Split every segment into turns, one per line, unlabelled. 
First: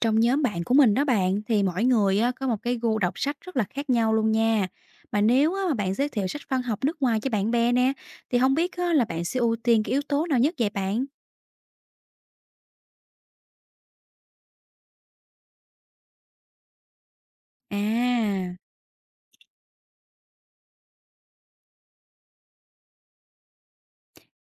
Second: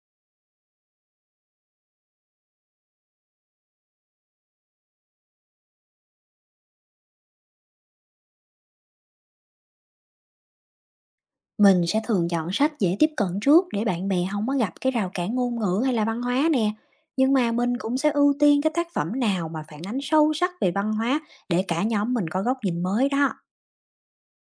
Trong nhóm bạn của mình đó bạn thì mỗi người á, có một cái gu đọc sách rất là khác nhau luôn nha. Mà nếu á, mà bạn giới thiệu sách văn học nước ngoài cho bạn bè nè thì không biết á, là bạn sẽ ưu tiên cái yếu tố nào nhất vậy bạn?
Mình sẽ thường chọn sách dễ tiếp cận trước để bạn bè không có gặp cái rào cản ngôn ngữ hay là văn hóa nè. Nhưng mà mình cũng sẽ ưu
À,
tiên cái tác phẩm nào mà phản ánh sâu sắc về văn hóa để cả nhóm mình có góc nhìn mới đó.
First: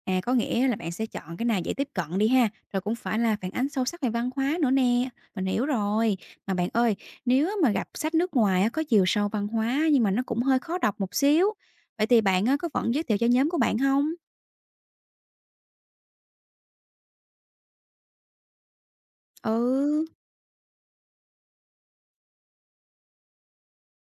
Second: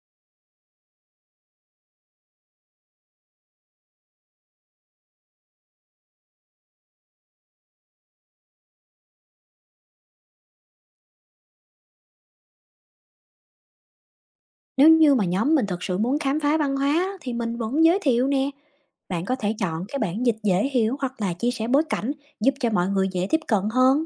à có nghĩa là bạn sẽ chọn cái nào dễ tiếp cận đi ha, rồi cũng phải là phản ánh sâu sắc về văn hóa nữa nè. Mình hiểu rồi. Mà bạn ơi, nếu á, mà gặp sách nước ngoài á, có chiều sâu văn hóa nhưng mà nó cũng hơi khó đọc một xíu, vậy thì bạn á, có vẫn giới thiệu cho nhóm của bạn không?
Nếu như mà nhóm mình thật sự muốn khám phá văn hóa á, thì mình vẫn giới thiệu nè. Bạn có thể
Ừ.
chọn cái bản dịch dễ hiểu hoặc là chia sẻ bối cảnh giúp cho mọi người dễ tiếp cận hơn.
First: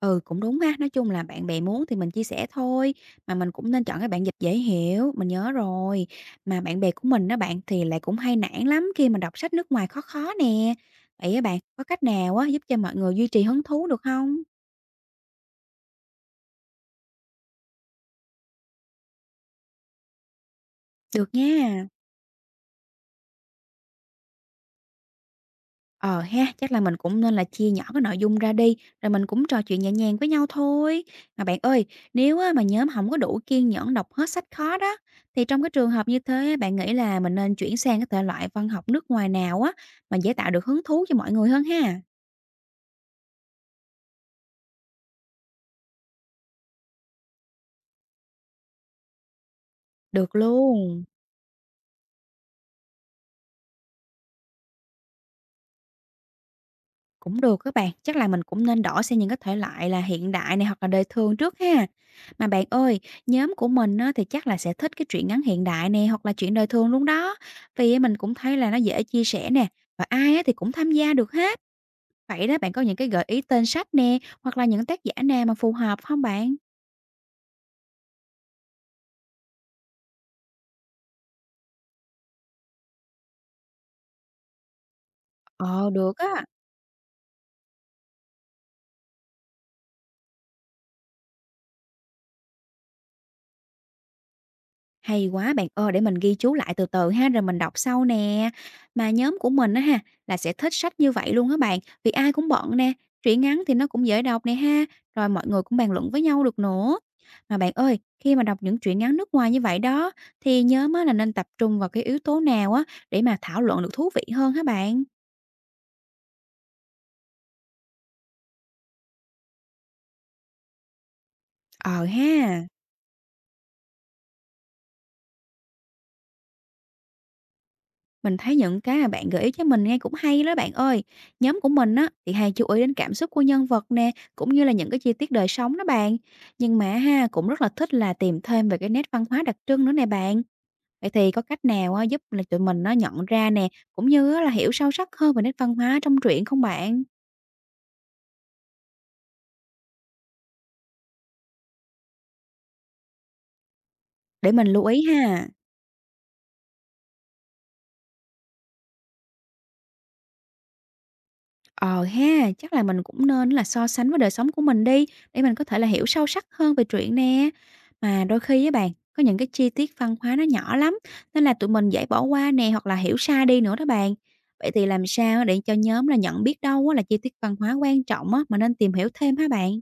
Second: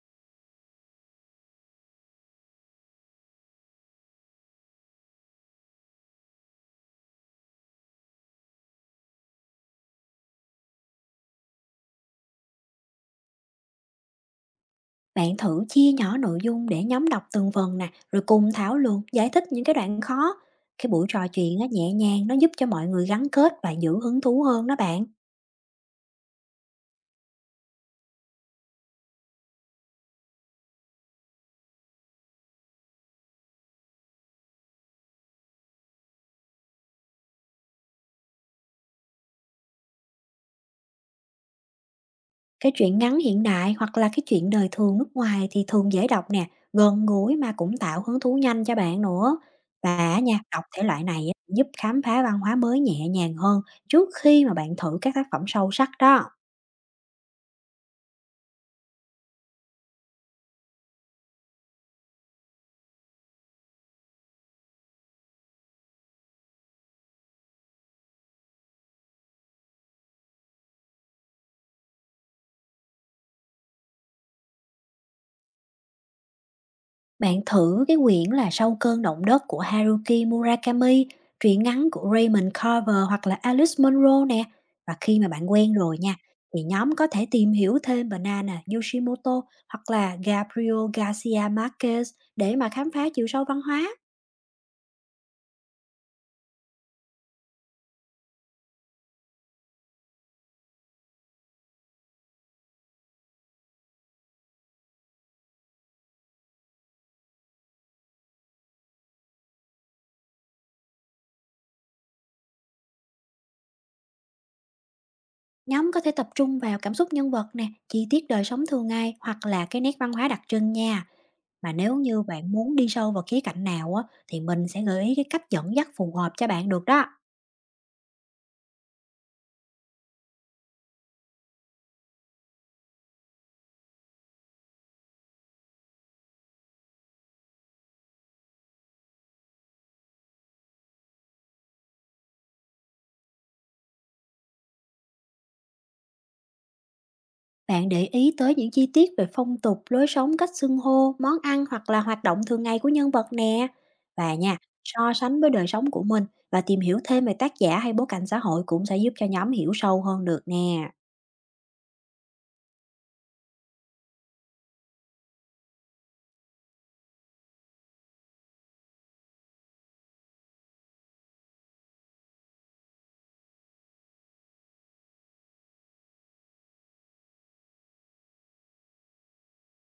Ừ, cũng đúng ha. Nói chung là bạn bè muốn thì mình chia sẻ thôi, mà mình cũng nên chọn cái bản dịch dễ hiểu, mình nhớ rồi. Mà bạn bè của mình á bạn thì lại cũng hay nản lắm khi mà đọc sách nước ngoài khó khó nè. Vậy á bạn, có cách nào á giúp cho mọi người duy trì hứng thú được không?
Bạn thử chia nhỏ nội dung để nhóm đọc từng phần nè, rồi cùng thảo luận, giải thích những cái đoạn khó. Cái buổi trò
Được
chuyện nó
nha.
nhẹ nhàng, nó giúp cho mọi người gắn kết và giữ hứng thú hơn đó bạn.
Ờ ha, chắc là mình cũng nên là chia nhỏ cái nội dung ra đi, rồi mình cũng trò chuyện nhẹ nhàng với nhau thôi. Mà bạn ơi, nếu á, mà nhóm không có đủ kiên nhẫn đọc hết sách khó đó, thì trong cái trường hợp như thế, bạn nghĩ là mình nên chuyển sang cái thể loại văn học nước ngoài nào á, mà dễ tạo được hứng thú cho mọi người hơn ha?
Cái truyện ngắn hiện đại hoặc là cái chuyện đời thường nước ngoài thì thường dễ đọc nè, gần gũi mà cũng tạo hứng thú nhanh cho bạn nữa. Và
Được
nha, đọc thể
luôn.
loại này á, giúp khám phá văn hóa mới nhẹ nhàng hơn trước khi mà bạn thử các tác phẩm sâu sắc đó.
Cũng được các bạn, chắc là mình cũng nên đổi sang những cái thể loại là hiện đại này hoặc là đời thường trước ha. Mà bạn ơi, nhóm của mình á, thì chắc là sẽ thích cái truyện ngắn hiện đại nè hoặc là chuyện đời thường luôn đó. Vì mình cũng thấy là nó dễ chia sẻ nè và ai á, thì cũng tham gia được hết. Vậy đó bạn có những cái gợi ý tên sách nè hoặc là những tác giả nào mà phù hợp không bạn?
Bạn thử cái quyển là Sau cơn động đất của Haruki Murakami, truyện ngắn của Raymond Carver hoặc là Alice Munro nè. Và khi mà bạn quen
Ờ
rồi
được
nha,
á.
thì nhóm có thể tìm hiểu thêm Banana Yoshimoto hoặc là Gabriel Garcia Marquez để mà khám phá chiều sâu văn hóa.
Hay quá bạn ơi, để mình ghi chú lại từ từ ha, rồi mình đọc sau nè. Mà nhóm của mình á ha, là sẽ thích sách như vậy luôn á bạn, vì ai cũng bận nè, truyện ngắn thì nó cũng dễ đọc nè ha, rồi mọi người cũng bàn luận với nhau được nữa. Mà bạn ơi, khi mà đọc những truyện ngắn nước ngoài như vậy đó, thì nhóm á là nên tập trung vào cái yếu tố nào á để mà thảo luận được thú vị hơn hả bạn?
Nhóm có thể tập trung vào cảm xúc nhân vật nè, chi tiết đời sống thường ngày hoặc là cái nét văn hóa đặc trưng nha. Mà nếu
Ờ
như bạn
ha.
muốn đi sâu vào khía cạnh nào á, thì mình sẽ gợi ý cái cách dẫn dắt phù hợp cho bạn được đó.
Mình thấy những cái mà bạn gợi ý cho mình nghe cũng hay đó bạn ơi. Nhóm của mình á thì hay chú ý đến cảm xúc của nhân vật nè, cũng như là những cái chi tiết đời sống đó bạn. Nhưng mà ha cũng rất là thích là tìm thêm về cái nét văn hóa đặc trưng nữa nè bạn. Vậy thì có cách nào á, giúp là tụi mình nó nhận ra nè, cũng như á là hiểu sâu sắc hơn về nét văn hóa trong truyện không bạn?
Bạn để ý tới những chi tiết về phong tục, lối sống, cách xưng hô, món ăn hoặc là hoạt động thường ngày của nhân vật nè. Và
Để
nha,
mình lưu ý
so sánh
ha.
với đời sống của mình và tìm hiểu thêm về tác giả hay bối cảnh xã hội cũng sẽ giúp cho nhóm hiểu sâu hơn được nè.
Ờ ha, chắc là mình cũng nên là so sánh với đời sống của mình đi, để mình có thể là hiểu sâu sắc hơn về chuyện nè. Mà đôi khi với bạn, có những cái chi tiết văn hóa nó nhỏ lắm, nên là tụi mình dễ bỏ qua nè hoặc là hiểu sai đi nữa đó bạn. Vậy thì làm sao để cho nhóm là nhận biết đâu á là chi tiết văn hóa quan trọng á mà nên tìm hiểu thêm hả bạn?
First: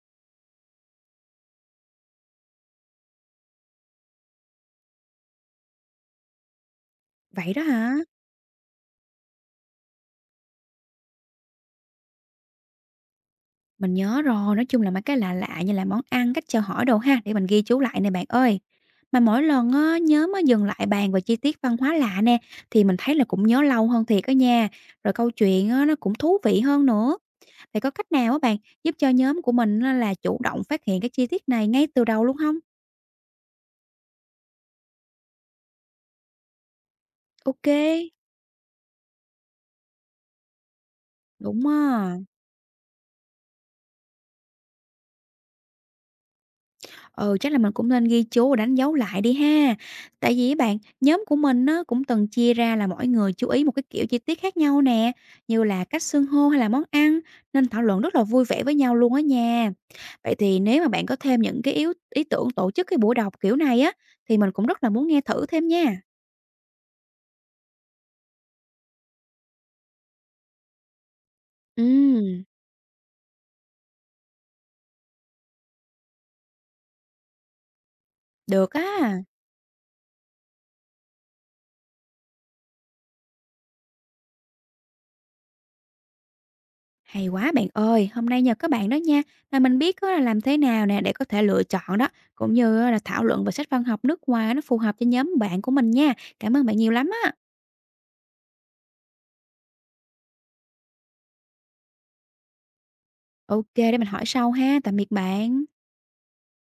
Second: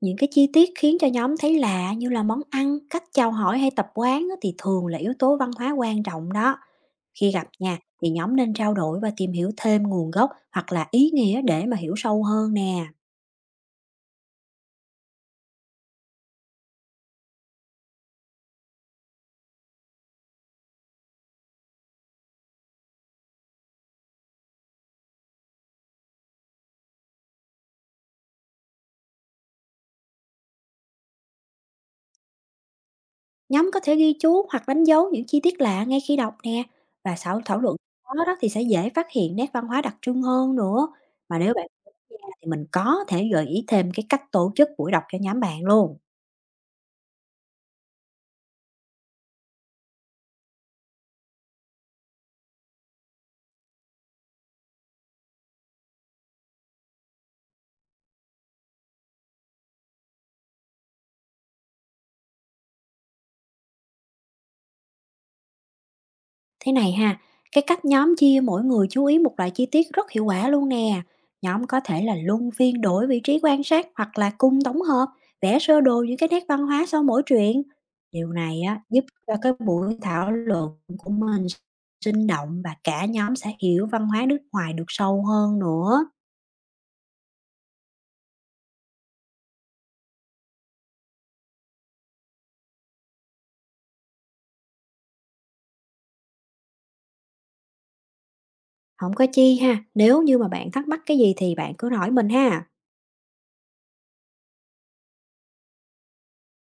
Những cái chi tiết khiến cho nhóm thấy lạ như là món ăn, cách chào hỏi hay tập quán á, thì thường là yếu tố văn hóa quan trọng đó. Khi gặp
Vậy đó
nha,
hả?
thì nhóm nên trao đổi và tìm hiểu thêm nguồn gốc hoặc là ý nghĩa để mà hiểu sâu hơn nè.
Mình nhớ rồi, nói chung là mấy cái lạ lạ như là món ăn, cách chào hỏi đồ ha, để mình ghi chú lại nè bạn ơi. Mà mỗi lần á, nhóm á, dừng lại bàn về chi tiết văn hóa lạ nè, thì mình thấy là cũng nhớ lâu hơn thiệt á nha. Rồi câu chuyện á, nó cũng thú vị hơn nữa. Vậy có cách nào á bạn giúp cho nhóm của mình á, là chủ động phát hiện cái chi tiết này ngay từ đầu luôn không?
Nhóm có thể ghi chú hoặc đánh dấu những chi tiết lạ ngay khi đọc nè và sau thảo
Ok,
luận đó, thì sẽ dễ phát hiện nét văn hóa đặc trưng hơn nữa. Mà nếu
đúng
bạn
á.
muốn nha, thì mình có thể gợi ý thêm cái cách tổ chức buổi đọc cho nhóm bạn luôn.
Ừ, chắc là mình cũng nên ghi chú và đánh dấu lại đi ha. Tại vì á bạn, nhóm của mình nó cũng từng chia ra là mỗi người chú ý một cái kiểu chi tiết khác nhau nè, như là cách xưng hô hay là món ăn, nên thảo luận rất là vui vẻ với nhau luôn á nha. Vậy thì nếu mà bạn có thêm những cái yếu ý tưởng tổ chức cái buổi đọc kiểu này á, thì mình cũng rất là muốn nghe thử thêm nha.
Thế này ha, cái cách nhóm chia mỗi người chú ý một loại chi tiết rất hiệu quả luôn nè. Nhóm có thể là
Ừ,
luân phiên đổi vị trí quan sát hoặc là cùng tổng hợp, vẽ sơ đồ những cái nét văn hóa sau mỗi chuyện. Điều này
được
á, giúp
á.
cho cái buổi thảo luận của mình sinh động và cả nhóm sẽ hiểu văn hóa nước ngoài được sâu hơn nữa.
Hay quá bạn ơi, hôm nay nhờ các bạn đó nha, mà mình biết á là làm thế nào nè để có thể lựa chọn đó, cũng như á là thảo luận về sách văn học nước ngoài nó phù hợp cho nhóm bạn của mình nha. Cảm ơn bạn nhiều lắm á.
Không có chi ha, nếu như mà bạn thắc mắc cái gì thì bạn cứ hỏi mình ha.
Ok, để mình hỏi sau ha. Tạm biệt bạn.